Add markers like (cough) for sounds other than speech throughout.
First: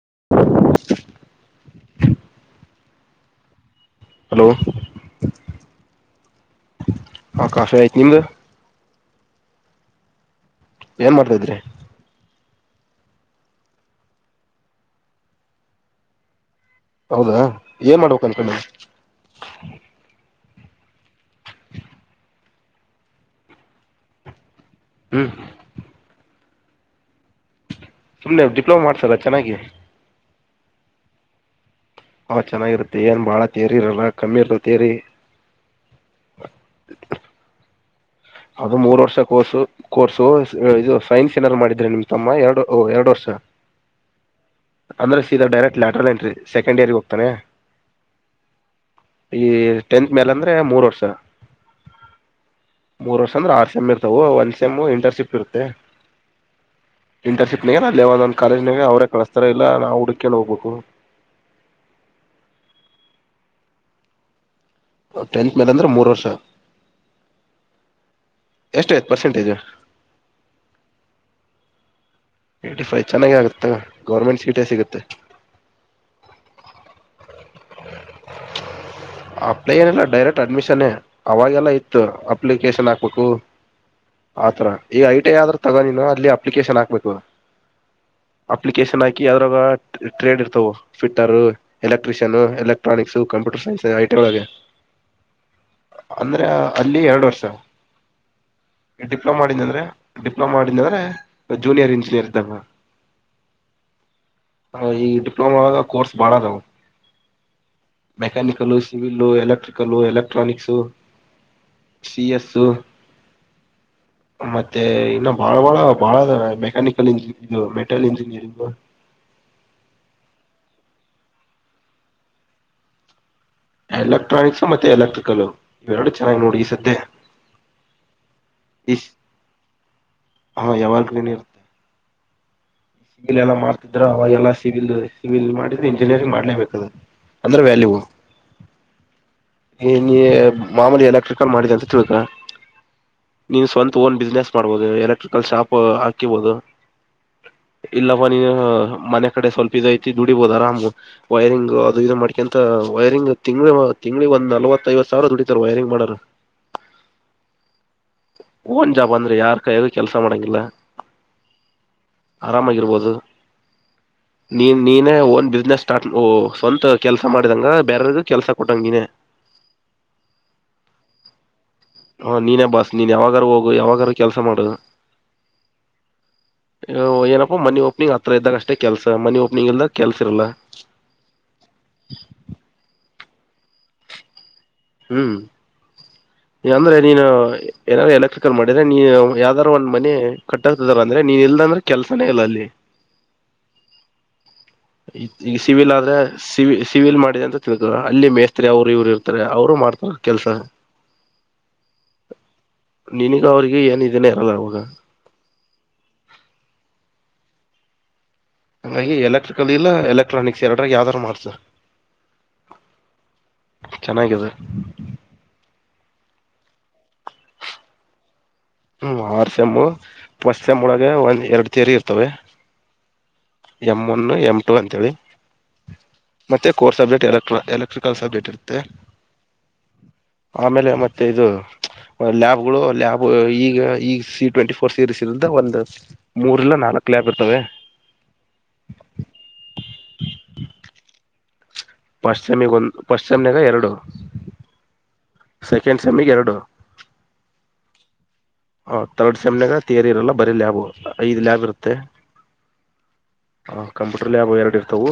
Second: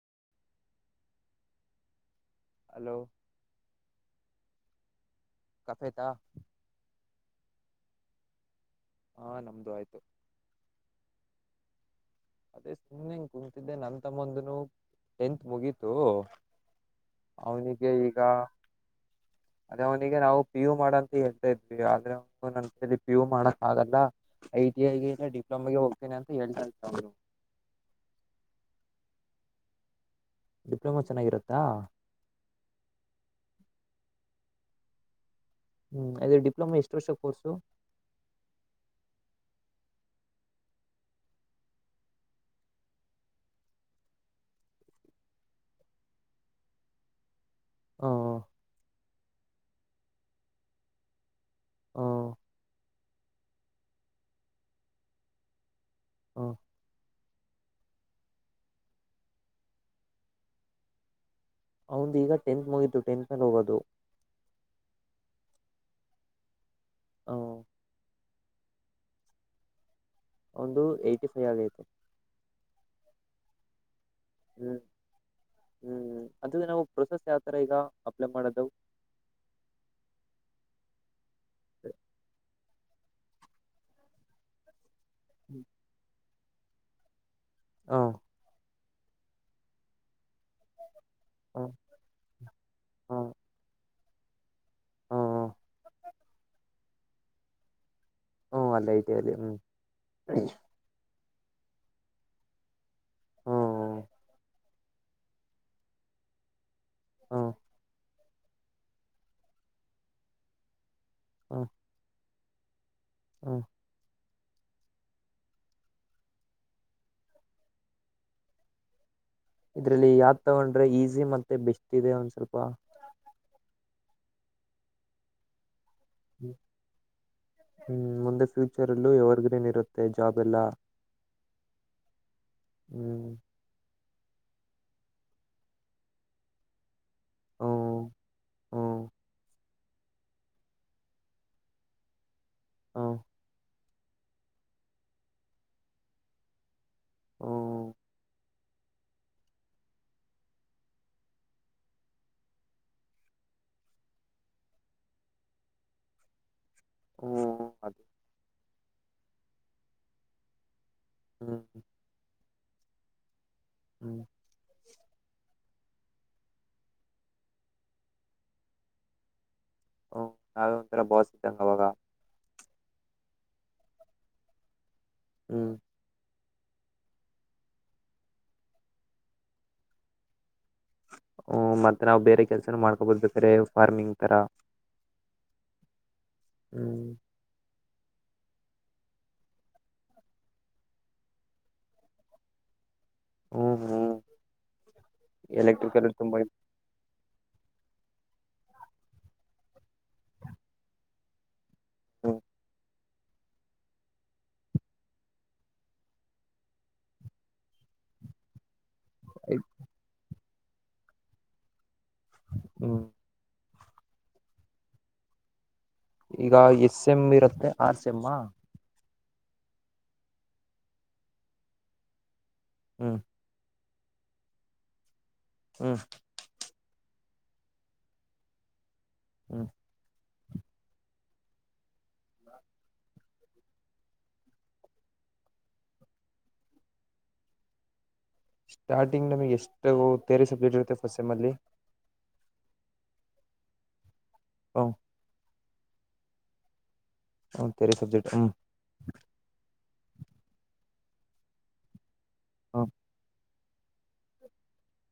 (inaudible) Hello. Hello. Coffee ಆಯ್ತಾ. ಹಾ coffee ಆಯ್ತು ನಿಮ್ದು. ಹಾ ನಮ್ದು ಆಯ್ತು. ಏನ್ ಮಾಡ್ತಾಿದ್ರಿ. ಅದೇ ಸ್ನ್ನಿಂಗ್ ಕುಂತಿದ್ದೆ ನನ್ ತಮ್ಮಂದನು ಟೆಂತ್ ಮುಗೀತು. ಹೌದಾ ಅವನಿಗೆ ಏನ್ ಈಗ ಮಾಡ್ಬೇಕ ಅನ್ಕೊಂಡಿ ಅದೇ ಅವನಿಗೆ ನಾವು. ಪಿಯ ಯು ಮಾಡ ಅಂತ ಹೇಳ್ತಾ ಇದ್ವಿ ಆದ್ರೆ ನನ್ ಕೈಯಲ್ಲಿ ಪಿ ಯು ಮಾಡಕ್ ಆಗಲ್ಲ. ಐಟ ಗೆ ಇಲ್ಲ ಹ್ಮ್ ಡಿಪ್ಲೊಮಾಗೆ ಹೋಗ್ತೇನೆ ಅಂತ ಹೇತ ಇರ್ತ ಅವರು. ಸುಮ್ನೆ ಡಿಪ್ಲೋಮಾ ಮಾಡ್ತಾರ ಚೆನ್ನಾಗಿ. ಡಿಪ್ಲೊಮಾ ಚೆನ್ನಾಗಿರತ್ತಾ. ಹ ಚೆನ್ನಾಗಿರುತ್ತೆ ಏನ್ ಬಾಳ ತೇರಿ ಇರಲ್ಲ ಕಮ್ಮಿ ಇರ್ತ ತೇರಿ. ಹ್ಮ್ ಅದು ಡಿಪ್ಲೊಮಾ ಎಷ್ಟ್ರ ವರ್ಷ ಕೋರ್ಸು. ಅದು ಮೂರ್ ವರ್ಷ ಕೋರ್ಸು ಕೋರ್ಸು ಇದು ಸೈನ್ಸ್ ಏನಾದಾರು ಮಾಡಿದ್ರಿ ನಿಮ್ ತಮ್ಮ ಎರಡು ಎರಡು ವರ್ಷ. ಅಂದ್ರೆ ಸೀದಾ ಡೈರೆಕ್ಟ್ ಾಟರ್ ಎಂಟ್ರಿ ಸೆಕೆಂಡ್ ಇಯರ್ಗೆ ಹೋಗ್ತಾನೆ. ಹಾ. ಈ ಟೆಂತ್ ಮೇಲ್ ಅಂದ್ರೆ ಮೂರ್ ವರ್ಷ. ಹ. ಮೂರ್ ವರ್ಷ ಅಂದ್ರೆ ಆರ್ ಸೆಮ್ ಇರ್ತಾವ ಒಂದ್ ಸೆಮ ಇಂಟರ್ನ್ಶಿಪ್ ಇರುತ್ತೆ. ಹ್ಮ. ಇಂಟರ್ನ್ಶಿಪ್ನಾಗ ಅಲ್ಲಿೇ ಒಂದೊಂದು ಕಾಲೇಜ್ನಾಗ ಅವರೇ ಕಳಸ್ತಾರ ಇಲ್ಲ ನಾವು ಹುಡುಕೊಂಡ ಹೋಗ್ಬೇಕು. ಅವಂದ ಈಗ ಟೆಂತ್ ಮುಗಿತು ಟೆಂತ್ ಮಲ್ಲಿ ಹೋಗೋದು. ಟೆಂತ್ ಮೇಲೆ ಅಂದ್ರೆ ಮೂರು ವರ್ಷ. ಹ. ಎಷ್ಟು ಆಯ್ತು ಪರ್ಸೆಂಟೇಜ್. ಒಂದು ಏಟಿಫೖ ಆಗೈತೆ. ಏ್ಟಿ ಫೈವ ಚೆನ್ನಾಗ ಆಗುತ್ತ ಗೌರ್ಮೆಂಟ್ ಸೀಟೇ ಹ್ಮ್ ಸಿಗುತ್ತೆ. ಹ್ಮ್ ಅದ ನಾವು ಪ್ರೊಸೆಸ್ ಯಾವ ತರ ಈಗ ಅಪ್ಲೈ ಮಾಡೋದು ಅಪ್ಲೈ ಏನಲ್ಲ ಡೈರೆಕ್ಟ್ ಅಡ್ಮಿಷನ್. ಅವಾಗೆಲ್ಲ ಇತ್ತು ಅಪ್ಲಿಕೇಶನ್ ಹಾಕ್ಬೇಕು ಆತರ ಈ ಐ ಟಿ ಆದ್ರರು ತಗೋ ನೀನು ಅಲ್ಲಿ ಅಪ್ಲಿಕೇಶನ್ ಹಾಕ್ಬೇಕು ಹ ಅಪ್ಲಿಕೇಶನ್ ಹಾಕಿ ಅದ್ರ ಟ್ರೆ ಟ್ರೇಡ್ ಇರ್ತವೆ ಫಿಟ್ಟರ್ ಹ ಎಲೆಕ್ಟ್ರ ಎಲ ಎಲೆಕ್ಟ್ರಾನಿಕ್ಸ್ ಹ್ಮ ಕಂಪ್ಯೂಟರ್ ಸೈನ್ಸ್ ಐಟ ಒಳಗೆ ಹ್ಮ್ ಅಂದ್ರೆ ಅಲ್ಲಿ ಎರಡು ವರ್ಷ ಹ್ಮ್ ಅಲ್ಲೇ ಐಟಿ ಅಲ್ಲಿ ಡಿಪ್ಲೊಮಾ ಹ್ಮ್ ಮಾಡಿದ್ದದ್ರೆ ಡಿಪ್ಲೊಮಾ ಮಾಡಿದ್ದದ್ರೆ ಜೂನಿಯರ್ ಇಂಜಿನಿಯರ್ ತಗೊ ಹ್ಮ್ ಹ ಈ ಡಿಪ್ಲೊಮ ಗ ಕೋರ್ಸ್ ಬಾಳ್ ಅದವು ಹಾ. Mechanical civil electrical electronics. ಹಾ ಸಿ ಎಸ್ಸು ಹ ಮತ್ತೆ ಇನ್ನು ಬಾಳ ಬಾಳ ಬಾಳ ಮೆಕ್ಯಾನಿಕಲ್ ಇಂಜಿನಿಯರಿಂಗ ಮೆಟಲ್ ಇಂಜಿನಿಯರಿಂಗ್ ಹ (inaudible) ಇದ್ರಲ್ಲಿ ಯಾವ್ ತಗೊಂಡ್ರೆ ಈಸಿ ಮತ್ತೆ ಬೆಸ್ಟ್ ಇದೆ ಒಂದ್ ಸ್ವಲ್ಪ ಎಲೆಕ್ಟ್ರಾನಿಕ್ಸ್ ಮತ್ತೆ ಎಲೆಕ್ಟ್ರಿಕಲ್ ಇವೆರಡು ಚೆನ್ನಾಗಿ ನೋಡು ಇಸತ್ತೆ ಹ್ಮ್ ಮುಂದೆ ಫ್ಯೂಚರ್ಲ್ಲೂ ಯವರ್ಗ್ರೇನ್ ಇರುತ್ತೆ ಜಾಬ್ ಎಲ್ಲ ಹ ಯಾವಾಗ್ಲೂನು (inaudible) ಸಿವಿಲ್ ಎಲ್ಲ ಮಾಡ್ತಿದ್ರ ಅವಾಗೆಲ್ಲಾ ಸಿವಿಲ್ ಸಿವಿಲ್ ಮಾಡಿದ್ರೆ ಇಂಜಿನಿಯರಿಂಗ್ ಮಾಡ್ಲೇಬೇಕದು ಅಂದ್ರೆ ವ್ಯಾಲ್ಯೂ ಹ್ಮ್ ಹ್ಮ್ ನೀ ನೀ ಮಾಮೂಲಿ ಎಲಕ್ರಿಕಲ್ ಮಾಡಿದೆ ಅಂತ ತಿಳ್ಕ ಹ್ಮ್ ನೀನ್ ಸ್ವಂತ ಹೊನ್ ಬಿಸ್ನೆಸ್ ಮಾಡ್ಬಹುದು ಎಲೆಕ್ಟ್ರಿಕಲ್ ಶಾಪ್ ಹಾಕಿಬಹುದು ಹ್ಮ್ ಇಲ್ಲಪ ನಿ ಅ ಮನೆ ಕಡೆ ಸ್ವಲ್ಪ ಇದ್ ಐತಿ ದುಡಿಬಹುದು ಆರಾಮ್ ವೈರಿಂಗ್ ಅದು ಇ ಮಾಡ್ಕೊಂತ ವೈರಿಂಗ್ ತಿ ದುಡಿ ಬಹುದು ತಿಂಗಳಿಗೆ ಒಂದ್ ನಲ್ವತ್ತೈಐವತ್ತು ಸಾವಿರ ದುಡಿತಾರ ವೈರಿಂಗ್ ಮಾಡರು ಹ್ಮ ಅದ್ ಓನ್ ಜಾಬ್ ಅಂದ್ರೆ ಯಾರ್ ಕಾಯಾಗ ಕೆಲ್ಸ ಮಾಡಂಗಿಲ್ಲ ಹ್ಮ ಆರಾಮಾಗಿರ್ಬೋದು ಹ್ಮ್ ನೀನ್ ನೀನೇ ಓನ್ ಬಿಸ್ನೆಸ್ ಸ್ಟಾರ್ಟ್ ಸ್ವಂತ ಕೆಲ್ಸ ಮಾಡಿದಂಗ ಬೇರವಗು ಕೆಲ್ಸ ಕೊಟ್ಟಂಗ್ ನೀನೆೇ (inaudible) ಹಓ ನಾವೇ ಒಂಥರ ಬೋಸಿದ್ದ ಹ ನೀನೇ ಬಾಸ್ ನೀನ್ ಯಾವಾಗಾರೂ ಹೋಗು ಯಾವಾಗಾರೂ ಕೆಲಸ ಮಾಡು ಹ್ಮ್ ಏನಪ್ಪಾ ಮನಿ ಓಪನಿಂಗ್ ಹತ್ರ ಇದ್ದಾಗ ಅಷ್ಟೇ ಕೆಲ್ಸ ಮನಿ ಓಪನಿಂಗ್ ಇಲ್ದಾಗ ಕೆಲ್ಸ ಇರಲ್ಲ ಹ ಮತ್ತೆ ನಾವ್ ಬೇರೆ ಕೆಲ್ಸನ ಮಾಡ್ಕೊಬೋದು ಬೇಕಾರೆ ಫಾರ್ಮಿಂಗ್ ತರ ಹ್ಮ್ ಅಂದ್ರೆ ಹ್ಮ್ ನೀನು ಏನಾದ್ರು ಎಲೆಕ್ಟ್ರಿಕಲ್ ಮಾಡಿದ್ರೆ ನೀನ್ ಯಾವ್ದಾದಾದ್ರು ಒಂದ್ ಮನೆ ಕಟ್ಟಕ್ತಿದಾರ ಅಂದ್ರೆ ನೀನ್ ಇಲ್ದ ಅಂದ್ರೆ ಕೆಲ್ಸಾನೇ ಇಲ್ಲ ಅಲ್ಲಿ ಹ್ಮ್ ಹ್ಮ್ ಇ ಈಗ ಸಿವಿಲ್ ಎಲೆಕ್ಟ್ರಿಕಲ್ ಆದ್ರೆ ತುಂಬಾ ಸಿವಿ ಸಿವಿಲ್ ಮಾಡ್ ಅಂತ ತಿಳ್ಕ ಅಲ್ಲಿ ಮೇಸ್ತ್ರಿ ಅವರು ಇವ್ರು ಇರ್ತಾರೆ ಅವರು ಮಾಡ್ತಾರ ಕೆಲ್ಸ ಹ್ಮ ನಿನಗ ಅವ್ರಿಗೆ ಏನ್ ಇದೇನೆ ಇರಲ್ಲ ಅವಾಗ ಹಂಗಾಗಿ ಎಲೆಕ್ಟ್ರಿಕಲ್ ಇಲ್ಲ ಎಲೆಕ್ಟ್ರಾನಿಕ್ಸ್ ಎರಡರಾಗ ಯಾವ್ದಾರು ಮಾಡ್ಸು ಹ್ಮ್ ಚೆನ್ನಗಿದೆ ಈಗ ಎಸ್ ಎಮ್ ಇರತ್ತೆ ಆರ್ಸ್ ಎಮ್ ಮ ಹ್ಮ ಆರ್ ಸೇಮ್ಮು ಫಸ್ಟ್ಸೇಮ್ ಒಳಗೆ ಒಂದ್ ಎರಡು ತೆರಿ ಇರ್ತವೆ ಹ್ ಎಂ್ ಒನ್ ಎಂ ಟು ಅಂತೇಳಿ ಹ ಕೋರ್ ಸಬ್ಜೆಕ್ಟ್ ಎಲೆಕ್ಟ್ರಿಕಲ್ ಸಬ್ಜೆಕ್ಟ್ ಇತ್ತೆ ಹ್ ಆಮೇಲೆ ಮತ್ತೆ ಇದು ಲ್ಯಾಬ್ಗಳು ಲ್ಯಾಬ್ ಈಗ ಈಗ ಸಿ ಟ್ವೆಂಟಿ ಫೋರ್ ಸೀರೀಸ್ ಇ ಒಂದು್ ಮೂರ್ಲ್ಲ ನಾಕು ಕಲಯಪ್ ಇರ್ತವೆ ಸ್ಟಾರ್ಟಿಂಗ್ ನಮಗೆ ಎಷ್ಟು ತೆರೆ ಸಬ್ಜೆಕ್ಟ್ ಇರುತ್ತೆ ಫಸ್ಟ್ ಎಮ್ ಅಲ್ಲಿ ಪಶ್ಚಿಮಿಗ ಒಂದು ಪಶ್ಚಿಮನಾಗ ಎರಡು ಹ ಸೆಕೆಂಡ್ ಸೆಮ್ಮಿಗೆ ಎರಡು ಹ ತರೆ ಸಬ್ಜೆಕ್ಟ್ ಹೂ ಹ ತರ್ಡ್ ಸೆಮ್ನಾಗ ತೇಯರಿ ಇರಲ್ಲ ಬರೀ ಲ್ಯಾಬ್ ಐದು ಲ್ಯಾಬ್ ಇರುತ್ತೆ ಹ ಹ ಕಂಪ್ಯೂಟರ್ ಲ್ಯಾಬ್ ಎರಡು ಇರ್ತವು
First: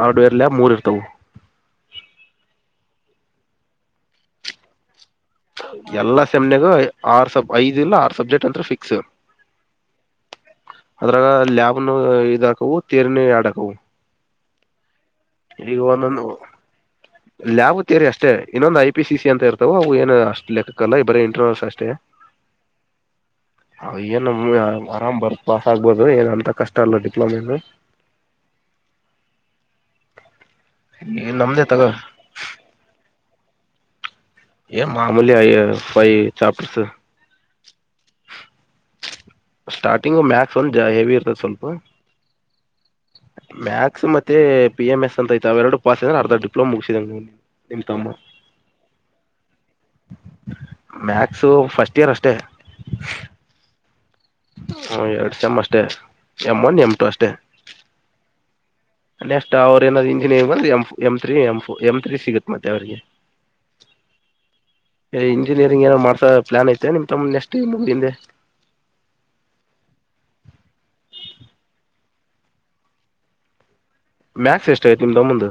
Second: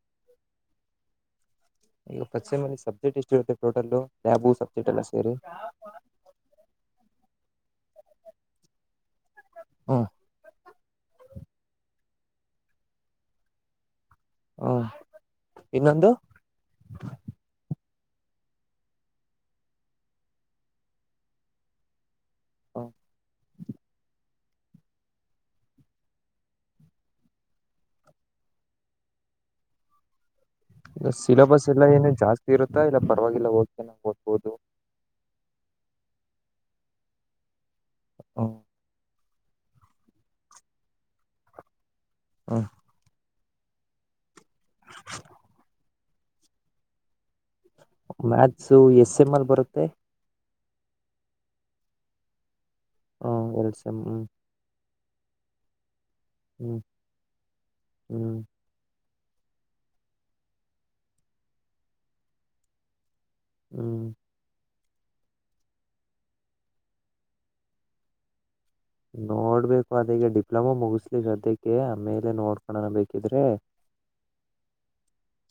ಹಾರ್ಡ್ವೇರ್ ಲ್ಯಾಬ್ ಮೂರ್ ಇರ್ತವು ಈಗ ಪಚೆ ಮಲ್ಲಿ ಸಬ್ಜೆಕ್ಟ್ ಎಷ್ಟ ಇರುತ್ತೆ ಟೋಟಲ್ ಲ್ಯಾು ಸಬ್ಜೆಕ್ಟ್ ಎಲ್ಲಷ್ಟ ಎಲ್ಲಾ ಸೆಮ್ನೆಗ ಆರು ಸಬ್ ಐದ ಇಲ್ಲ ಆರ್ ಸಬ್ಜೆಕ್ಟ್ ಅಂತ ಫಿಕ್ಸ್ ಹಾ ಅದ್ರಾಗ ಲ್ಯಾಬ್ನು ಇದಾಕವು ಥಿಯರಿ ಯಾಡ್ ಆಗ್ತವು ಹಾ ಈಲ್ಲಿಗ ಒಂದೊಂದು ಲಯಾಭ ೇರಿ ಅಷ್ಟೇ ಇನ್ನೊಂದ್ ಐ ಪಿ ಸಿ ಸಿ ಅಂತ ಇರ್ತಾವ ಅವು ಏನು ಅಷ್ಟ ಲೆಕ್ಕಲ್ಲ ಇ ಬರೇ ಇಂಟರ್ನಲ್ಸ್ ಅಷ್ಟೇ ಹ ಆರಾಮ್ ಬರ್ ಪಾಸ್ ಆಗ್ಬೋದು ಏನ ಅಂತ ಕಷ್ಟ ಅಲ್ಲ ಡಿಪ್ಲೊಮ ಹ ಇ ಸಿಲೆಬಸ್ ಎಲ್ಲ ಏನ ಜಾಸ್ತಿ ಇರುತ್ತಾ ಇಲ್ಲ ಪರವಾಗಿಲ್ಲ ಹೋಗ್ ಹೋಗ್ಬೋ ಏ ಮಾಮೂಲಿ ಆಯ ಫೈ ಚಾಪ್ಟರ್ ಹಾ ಸ್ಟಾರ್ಟಿಂಗ್ ಮ್ಯಾಕ್ಸ್ ಒಂದ್ ಹೆವಿ ಇರ್ತದೆ ಸ್ವಲ್ಪ ಹಾ ಮ್ಯಾಥಸ್ ಮತ್ತೆ ಪಿ ಎಂ ಎಸ್ ಅಂತ ಐ್ತ ಅವ ಎರಡು ಪಾಸ್ ಐ ಅರ್ಧ ಡಿಪ್ಲೋಮಾ ಮುಗಿಸಿದ ಮ್ಯಾಥ್ಸು ಎಸ್ ಎಂ್ ಎಲ್ ಬರುತ್ತೆ ಮ್ಯಾಕ್ಸು ಫಸ್ಟ್ ಇಯರ್ ಅಷ್ಟೇ ಹೂ ಎಲ್ಸ ಹೂ ಹ ಎರಡು ಸಮ್ ಅಷ್ಟೇ ಎಮ್ ಒನ್ ಹ್ಮ್ ಎಮ್ ಟು ಅಷ್ಟೇ ಹ್ಮ್ ನೆಕ್ಸ್ಟ್ ಅವ್ರ ಏನಾದ್ ಇಂಜಿನಿಯಂಗ M M three M M three ಸಿಗುತ್ತತ್ ಮತ್ತೆ ಅವ್ರಿಗೆ ಹ ಏ ಇಂಜಿನಿಯರಿಂಗ್ ಏನೋ ಮಾಡ್ಸಾ ಪ್ಲಾನ್ ಐತೆ ನಿಮ್ ತಮ್ಮ ನೆಕ್ಸ್ಟ್ ಮುಗ್ಡಿಂದೆ ನೋಡ್ಬೇಕು ಅದಗ ಡಿಪ್ಲೊಮಾ ಮುಗಿಸ್ಲಿ ಸದ್ಯಕ್ಕೆ ಆಮೇಲೆ ನೋಡ್ಕೋಳಣ ಬೇಕಿದ್ರೆ ಮ್ಯಾಕ್ಸ್ ಎಷ್ಟ ಆಐತಿ ನಿಮ್ ತಮ್ಮಂದ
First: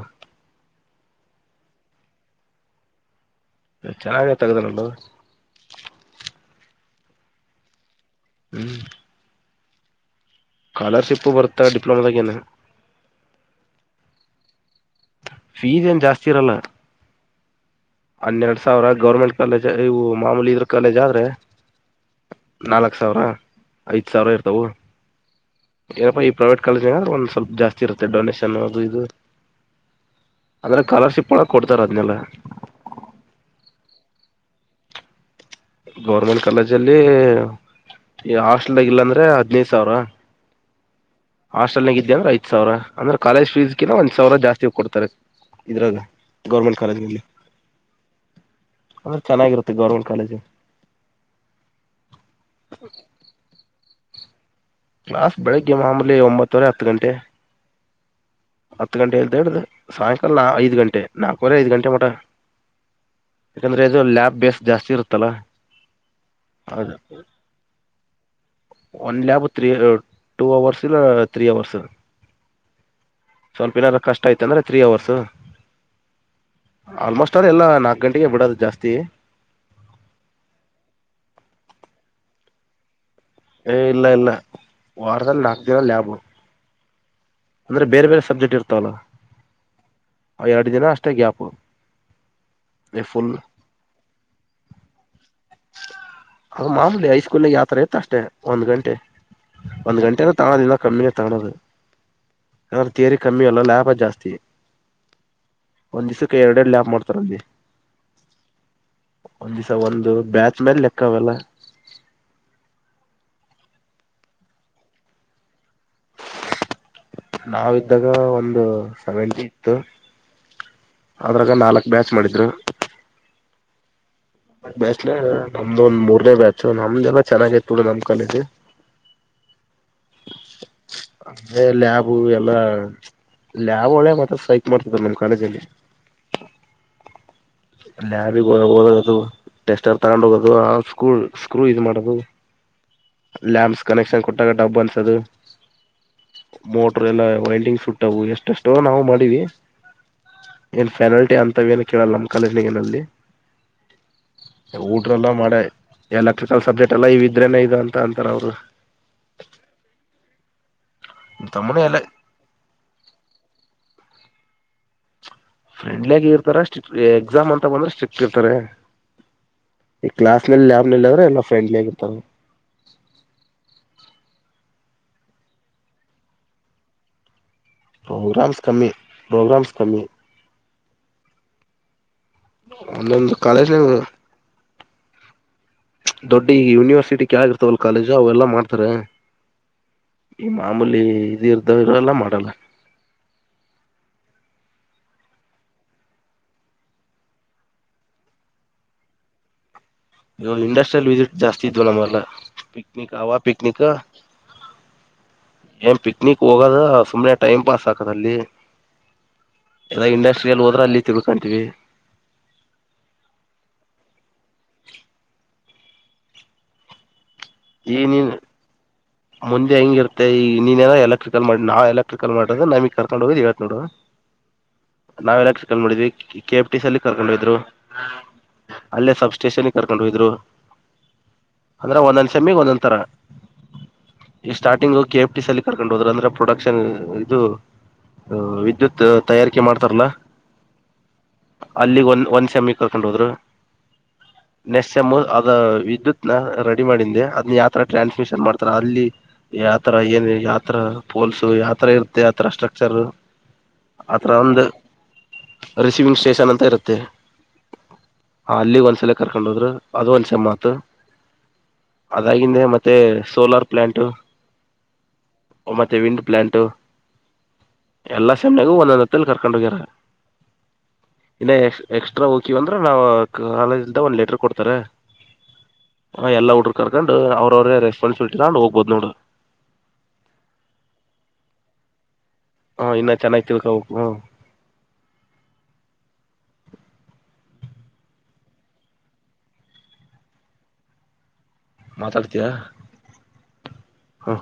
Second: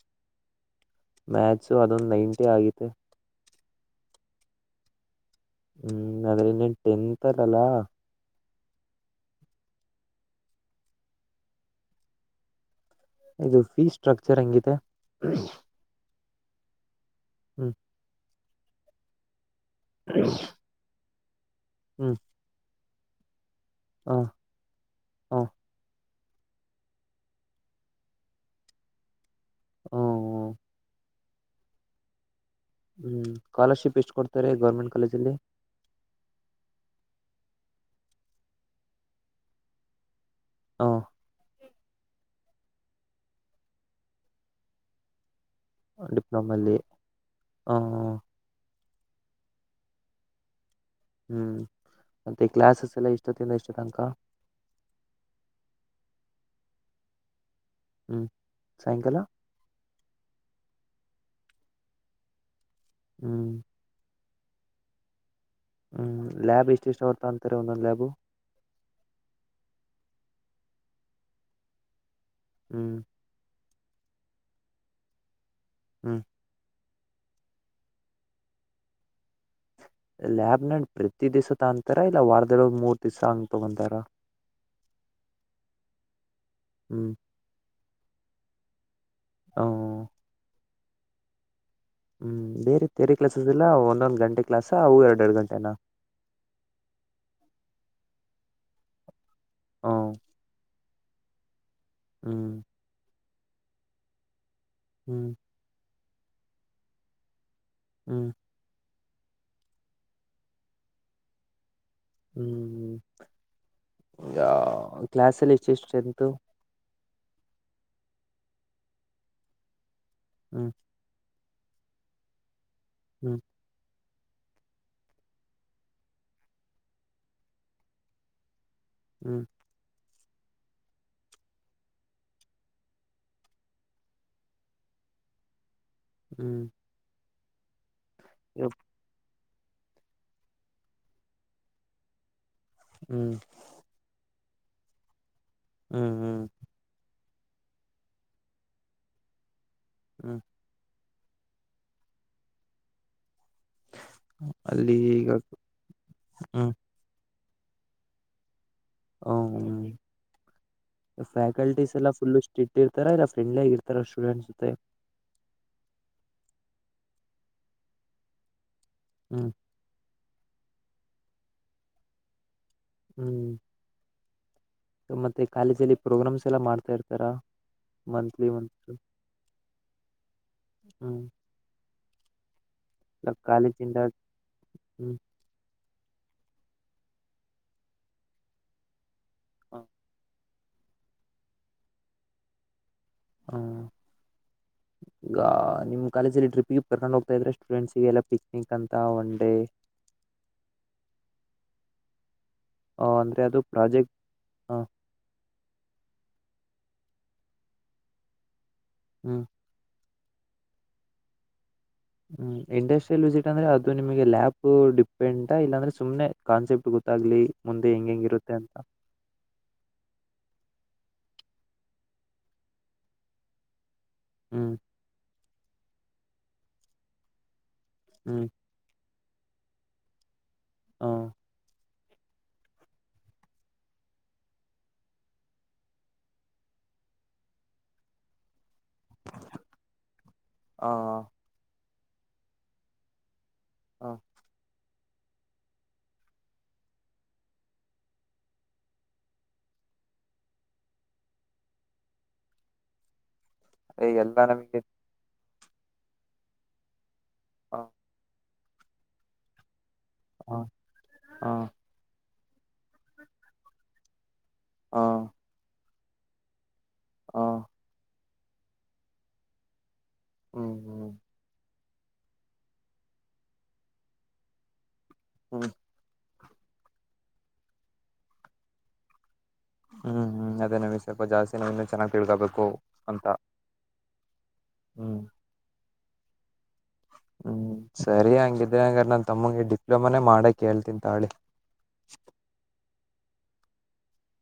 ಮ್ಯಾಕ್ಸ್ ಅದೊಂದು ನೈಂಟಿ ಆಗಿತ್ತು ಚೆನ್ನಾಗೆ ತಗ್ದನಲೋ ಹೂ ಅದ್ರೆ ಇನ್ನೇನ್ ಟೆಂತ್ ಅರಲ್ಲ ಹೂ ಸ್ಕಾಲರ್ಶಿಪ್ಪು ಬರ್ತಾ ಡಿಪ್ಲೊಮದಾಗ ಏನು ಇದು ಫೀ ಸ್ಟ್ರಕ್ಚರ್ ಹೆಂಗಿದೆ ಹಚಿರಲ್ಲ ಹು ಹನ್ನೆರಡು ಸಾವಿರ ಗೌರ್ಮೆಂಟ್ ಕಾಲೇಜ್ ಇವು ಮಾಮೂಲಿ ಇದ್ರ ಕಾಲೇಜ್ ಆದ್ರೆ ಹು ನಾಲ್ಕು ಸಾವಿರ ಐದು ಸಾವಿರ ಇರ್ತವು ಹ ಏಪ್ಪ ಇ ಪ್ರೈವೇಟ್ ಕಾಲೇಜ್ ಒಂದು ಸ್ವಲ್ಪ ಜಾಸ್ತಿ ಇರುತ್ತೆ ಡೊನೇಷನ್ ಅದು ಇದು ಹ ಅಂದ್ರೆ ಸ್ಕಾಲರ್ ಶಿಪ್ ಹೋಳಿ ಕೊಡ್ತಾರ ಅದ್ನೆಲ್ಲ ಹೂ ಸ್ಕಾಲರ್ಶಿಪ್ ಎಷ್ಟು ಕೊಡ್ತಾರೆ ಗವರ್ಮೆಂಟ್ ಕಾಲೇಜ ಅಲ್ಲಿ ಗೌರ್ಮೆಂಟ್ ಕಾಲೇಜಲ್ಲಿ ಈ ಹಾಸ್ಟೆಲ್ ಆಗ ಇಲ್ಲಾಂದ್ರೆ ಹದ್ನೈದು ಸಾವಿರ ಹ ಹಾಸ್ಟೆಲ್ ನಾಗ್ ಇದ್ದಿ ಅಂದ್ರ ಐದ ಸಾವಿರ ಅಂದರ್ ಕಾಲೇಜ ಫೀಸ್ ಗಿಣ್ಣ ಒಂದ ಸಾವರ ಜಾಸ್ತಿ ಕೊಡ್ತಾರೆ ಇದ್ರದು ಡಿಪ್ಲೊಮಲ್ಲಿ ಗೌರ್ಮೆಂಟ್ ಕಾಲೇಜಲ್ಲಿ ಹ ಅಂದ್ರೆ ಚೆನ್ನಾಗಿರುತ್ತೆ ಗೌರ್ಮೆಂಟ್ ಕಾಲೇಜು ಹು ಮತ್ತೆ ಕ್ಲಾಸಸ್ ಎಲ್ಲ ಎಷ್ಟದಿಂದ ಏಷ್ಟರ ತನಕ ಕ್ಲಾಸ್ ಬೆಳಿಗ್ಗೆ ಮಾಮೂಲಿ ಒಂಬತ್ತುವರೆ ಹತ್ತು ಗಂಟೆ ಹ್ಮ್ ಹತ್ತು ಸಾಯಂಕಾಲ ಗಂಟೆ ಇಂದ ಹಿಡದ ಸಾಯಂಕಾಲ ನಾ ಐದು ಗಂಟೆ ನಾಲ್ಕವರೆ ಐದು ಗಂಟೆ ಮಟ ಹ್ಮ್ ಯಾಕಂದ್ರೆ ಇದು ಲ್ಯಾಬ್ ಬೇಸ್ ಜಾಸ್ತಿ ಇರುತ್ತಲ್ಲಾ ಹು ಲ್ಯಾಬ್ ಎಷ್ಟು ಎಷ್ಟು ಆತ ಅಂತಾರೆ ಒಂದೊಂದ್ lab one lab three two hours ಇಲ್ಲ ತ್ರ್ರೀ ಅವರ್ಸ್ ಹು ಸ್ವಲ್ಪ ಏನಾರ ಕಷ್ಟ ಐತಿ ಅಂದ್ರೆ ತ್ರೀ ಅವರ್ಸ್ ಹು ಆಲ್ಮೋಸ್ಟ್ ಆಲ್ ಎಲ್ಲಾ ನಾಕ್ ಗಂಟೆಗೆ ಬಿಡದು ಜಾಸ್ತಿ ಲ್ಯಾಬ್ ನ ಪ್ರತಿ ದಿವಸ ತ ಅಂತಾರ ಇಲ್ಲ ವಾರದೆ ಮೂರ್ ದಿವ್ಸ ಹಂಗ್ ಏ ತಗೊಂತಾರ ಇಲ್ಲ ಇಲ್ಲ ವಾರದಲ್ಲಿ ನಾಲ್ಕು ದಿನ ಲ್ಯಾಬ್ ಹು ಅಂದ್ರೆ ಬೇರೆ ಬೇರೆ ಸಬ್ಜೆಕ್ಟ್ ಇರ್ತಾವಲ್ಲ ಹ ಅವ ಎರಡು ದಿನ ಅಷ್ಟೇ ಗ್ಯಾಪ್ ಹು ಬೇರೆ ತೇರೆ ಕ್ಲಾಸಸ್ ಎಲ್ಲ ಒಂದೊಂದ್ ಗಂಟೆ ಕ್ಲಾಸ್ ಅವು ಎರಡೆ ಎರಡು ಗಂಟೆ ಹ ಮಾಮೂಲಿ ಹೈಸ್ಕೂಲ್ ಯಾವ ತರ ಇತ್ತು ಅಷ್ಟೆ ಒಂದ್ ಗಂಟೆ ಒಂದ್ ಹ್ಮ್ ಗಂಟೆನ ತೊಗೊಳೋದು ಇಲ್ಲ ಕಮ್ಮಿಯ ತಗಲೋದು ಹ್ಮ್ ಅದು ಥೇರಿ ಕಮ್ಮಿ ಅಲ್ಲ ಲಾಭ ಜಾಸ್ತಿ ಹು ಒಂದ್ ದಿವ್ಸಕ್ಕೆ ಎರಡ ಎಡು ಲ್ಯಾಬ್ ಮಾಡ್ತಾರ ಅಲ್ಲಿ ಹು ಒಂದ್ ದಿವ್ಸ ಒಂದು ಬ್ಯಾಚ್ ಮೇಲೆ ಲೆಕ್ಕಾವೆಲ್ಲ ಹು ಹು ಈಗ ಕ್ಲಾಸ್ಲ್ಲಿ ಎಷ್ಟುಷ್ಟು ಸ್ಟ್ರೆಂತೂ ನಾವ್ ಇದಾಗ ಒಂದು ಸೆವೆಂಟಿ ಇತ್ತು ಹ್ಮ್ ಅದ್ರಾಗ ನಾಲ್ಕು ಬ್ಯಾಚ್ ಮಾಡಿದ್ರು ಹು ಬ್ಯಾಚ್ ನಮ್ದು ಒಂದ್ ಮೂರ್ನೇ ಬ್ಯಾಚ್ ನಮ್ದಲ್ಲಾ ಚೆನ್ನಾಗಿತ್ತು ಬಿಡ ನಮ್ ಕಾಲೇಜ ಹು ಅಲ್ಲೆ ಲ್ಯಾಬು ಎಲ್ಲಾ ಲ್ಯಾಬ್ ಒಳೆ ಮಾ ಸೈಕ್ ಮಾಡ್ತಿದ್ರು ನಮ್ ಕಾಲೇಜಲ್ಲಿ ಹು ಲ್ಯಾಬ್ ಗೆ ಓದದು ಟೆಸ್ಟರ್ ತಗೊಂಡ್ ಹೋಗೋದು ಆ ಸ್ಕ್ರೂ ಸ್ಕ್ರೂ ಇ ಮಾಡೋದು ಹ್ಮ್ ಲ್ಯಾಂಪ್ಸ್ ಕನೆಕ್ಷನ್ ಕೊಟ್ಟಾಗ ಡಬ್ ಅನ್ಸದು ಹ್ಮ್ ಹ್ಮ್ ಮೋಟ್ರ ಎಲ್ಲ ವೈಂಡಿಂಗ್ ಸುಟ್ಟವು ಎಷ್ಟಷ್ಟ ನಾವು ಮಾಡಿವಿ ಹ್ಮ್ ಏನ್ ಫೆನಲ್ಟಿ ಅಂತವ ಏನ್ ಕೇಳಲ್ಲ ಕಾಲೇಜ್ ನಲ್ಲಿ ಅಲ್ಲಿ ಊಟ್ರಲ್ಲ ಈಗ ಮಾಡೆ ಎಲೆಕ್ಟ್ರಿಕಲ್ ಹ್ಮ್ ಸಬ್ಜೆಕ್ಟ್ ಎಲ್ಲ ಇ ಇದ್ರೇನ ಇದು ಅಂತ ಅಂತಾರ ಅವರು ಹ ಫ್ಯಾಕಲ್ಟೀಸ್ ಎಲ್ಲ ಫುಲ್ಲ ಸ್ಟ್ರಿಕ್ ಇರ್ತಾರ ಇಲ್ಲ ಫ್ರೆಂಡ್ಲಿ ಆಗಿ ಇರ್ತಾರ ಸ್ಟೂಡೆಂಟ್ಸ್ ಜೊತೆ ಫ್ರೆಂಡ್ಲಿ ಆಗಿ ಇರ್ತಾರ ಸ್ಟಿ ಎಕ್ಸಾಮ್ ಅಂತ ಬಂದ್ರೆ ಸ್ಟ್ರಿಕ್ ಇರ್ತಾರೆ ಹೂ ಈ ಕ್ಲಾಸ್ ನಲ್ಲಿ ಲ್ಯಬ್ನಲ್ಲಿ ಆದ್ರೆ ಎಲ್ಲ ಫ್ರೆಂಡ್ಲಿ ಆಗಿರ್ತರು ಹೂ ಮತ್ತೆ ಕಾಲೇಜ ಅಲ್ಲಿ ಪ್ರೋಗ್ರಾಮ್ಸ್ ಎಲ್ಲ ಮಾಡ್ತಾ ಇರ್ತಾರ ಮಂತ್ಲಿ ಪ್ರೋಗ್ರಾಮಸ್ ಒನ್ ಕಮ್ಮಿ ಪ್ರೋಗ್ರಾಮಸ್ ಕಮ್ಮ ಹೂ ಒೊಂದು ಕಾಲೇಜ್ ಹ್ಮ್ ದೊಡ್ ಈಗ ಯೂನಿವರ್ಸಿಟಿ ಕೆಳಗ ಇರ್ತವಲ್ ಕಾಲೇಜು ಅವೆಲ್ಲ ಮಾಡ್ತಾರೆ ಹಾ ಈ ಮಾಮೂಲಿ ಇದಿರ್ದ ಇರಲ್ಲ ಮಾಡಲ್ಲ ಹೂ ಹ ಈಗ ನಿಮ್ ಕಾಲೇಜ ಟ್ರಿಪ್ಿಗೆ ಕರ್ಕೊಂಡು ಹೋಗ್ತಾ ಇದ್ರೆ ಸ್ಟೂಡೆಂಟ್ಸ್ಗೆಲ್ಲ ಪಿಕ್ನಿಕ್ ಅಂತ ಒನ್ ಡೇ ಇ ಇಂಡಸ್ಟ್ರಿಯಲ್ ವಿಸಿಟ್ ಜಾಸ್ತಿ ಇದ್ವ ನಮ್ಲ್ಲ ಪಕ್ನಿಕ ಆವಾ ಅಂದ್ರೆ ಅದು ಪಕ್ನಿಕ ಪ್ರಾಜೆಕ್ಟ್ ಹ ಎ ಪ ನಕ್ ಹೋಗದ ಸುಮ್ನೆ ಟೈಮ್ ಪಾಸ್ ಹಾಕದಲ್ಲಿ ಹೂ ಎಲ್ಲ ಇಂಡಸ್ಟ್ರಿಯಲ್ಲಿ ಹೋದ್ರೆ ಅಲ್ಲಿ ತಿಳ್ಕೊಂತೀವಿ ಹೂ ಇಂಡಸ್ಟ್ರಿಯಲ್ ವಿಸಿಟ್ ಅಂದ್ರೆ ಅದು ನಿಮಗೆ ಲ್ಾಪ್ ಡಿಪೆಂಡ್ಾ ಇಲ್ಲಾಂದ್ರೆ ಸುಮ್ನೆ ಕಾನ್ಸೆಪ್ಟ್ ಗೊತ್ತ ಗೊತ್ತಾಗ್ಲಿ ಮುಂದೆ ಈ ಹೆಂಗ ನೀನ್ ಹೆಂಗಿರುತ್ತೆ ಅಂತ ಮುಂದೆ ಹೆಂಗಿರ್ತ್ತ ಈ ನೀನ್ೇನೋ ಎಲೆಕ್ಟ್ರಿಕಲ್ ಮಾಡಿ ನಾ ಎಲೆಕ್ಟ್ರಿಕಲ್ ಮಾಡ್ರ ನಮಗ್ ಕರ್ಕೊಂಡ್ ಹೋಗದ್ ಹೇಳ್ತ್ ನೋಡು ಹ್ಮ್ ನಾವ್ ಎಲ್ಲ ಎಲೆಕ್ಟ್ರಿಕಲ್ ಮಾಡಿದ್ವಿ ಕೆಫ್ ಟ ಸಲ್ಲಿ ಕರ್ಕೊಂಡು ಹೋಗಿದ್ರು ಹ್ಮ್ ಅಲ್ಲೇ ಸಬ್ ಸ್ಟೇಷನ್ಿಗೆ ಕರ್ಕೊಂಡು ಹೋಗಿದ್ರು ಹೂ ಅಂದ್ರೆ ಒಂದೊಂದ್ ಸೆಮಿಗೆ ಒಂದೊಂದ್ ತರ ಈಗ ಸ್ಟಾರ್ಟಿಂಗ್ ಕೆ ಎಫ ್ಟಿಲ್ಲಿ ಕರ್ಕೊಂಡ್ ಹೋದ್ರ ಅಂದ್ರೆ ಪ್ರೊಡಕ್ಷನ್ ಇದು ಹ ವಿದ್ಯುತ್ ತಯಾರಿಕೆ ಮಾಡ್ತಾರಲ್ಲ ಹ ಅಲ್ಲಿಗ್ ಒಂದ ಒಂದ್ ಸೆಮಿಗೆ ಕರ್ಕೊಂಡು ಹೋದ್ರು ಹಾ ಸೇಮ್ ಅದ ವಿದ್ಯುತ್ ನ ರೆಡಿ ಮಾಡೆ ಅದ್ ಯಾವತರ ಟ್ರಾನ್ಸ್ಮಿಷನ್ ಮಾಡ್ ಆರ ಅಲ್ಲಿ ಯಾವತರ ಏನು ಯಾವತರ ಪೋಲ್ಸ್ ಯಾವತರ ಇರುತ್ತೆ ಆತರ ಸ್ಟ್ರಕ್ಚರ್ ಅಯ ಆತರ ಎಲ್ಲಾ ಒಂದು ನಮ್ಗೆ ರಿಸೀವಿಂಗ್ ಸ್ಟೇಷನ್ ಅಂತ ಇರುತ್ತೆ ಹಾ ಅಲ್ಲಿ ಒಂದ್ಸಲ ಕರ್ಕೊಂಡದ್ರು ಅದು ಒಂದು ಸೇಮ್ ಹ ಆಯ್ತು ಹ ಅದಾಗಿಂದೆ ಮತ್ತೆ ಸೋಲಾರ್ ಪ್ಲಾಂಟ್ು ಹಾ ವಿಂಡ್ ಪ್ಲಾಟ್ ಹ ಎಲ್ಲಾ ಸೇಮ್ನಗೂ ಒಂದೊಂದ ಹತ್ತಲ್ಲಿ ಕರ್ಕೊಂಡು ಹೋಗ್ಯಾರ ಹೂ ಹೂ ಇನ್ನ ಎಕ್ಸ್ಟ್ರಾ ಹೋಗ್ಕಿವವ ಅಂದ್ರ ನಾವು ಕಾಲೇಜಿಂದ ಒಂದ್ ಲೆಟರ್ ಕೊಡ್ತಾರೆ ಹೂ ಎಲ್ಲಾ ಹುಡುಗುರ್ ಕರ್ಕೊಂಡ್ ಅವ್ರ ಅವ್ರ ರೆಸ್ಪಾಸಿಬಲಿಿ ನೊಂಡು ಹೋಗ್ಹೋ್ ನೋಡ್ ಹ್ ಹ ಅದೇ ನಂಗೆ ಸ್ವಲ್ಪ ಜಾಸ್ತಿ ನ ಇ ಚೆನ್ನ ಕೇಳ್ತಬೇಕು ಹ ಇನ್ನ ಅಂತ ಚೆನ್ನಾಗಿ ತಿಳ್ಕೋಬೇಕು ಹೂ ಹೂ ಸರಿ ಹಂಗಿದ್ರ ಹಂಗ ನಾನ್ ತಮ್ಮಂಗಗೆ ಡಿಪ್ಲೊಮಾನೇ ಮಾಡಕ್ ಹೇಳ್ತನ್ ತಾಳಿ ಮಾತಾಡ್ತಯಾ ಹೂ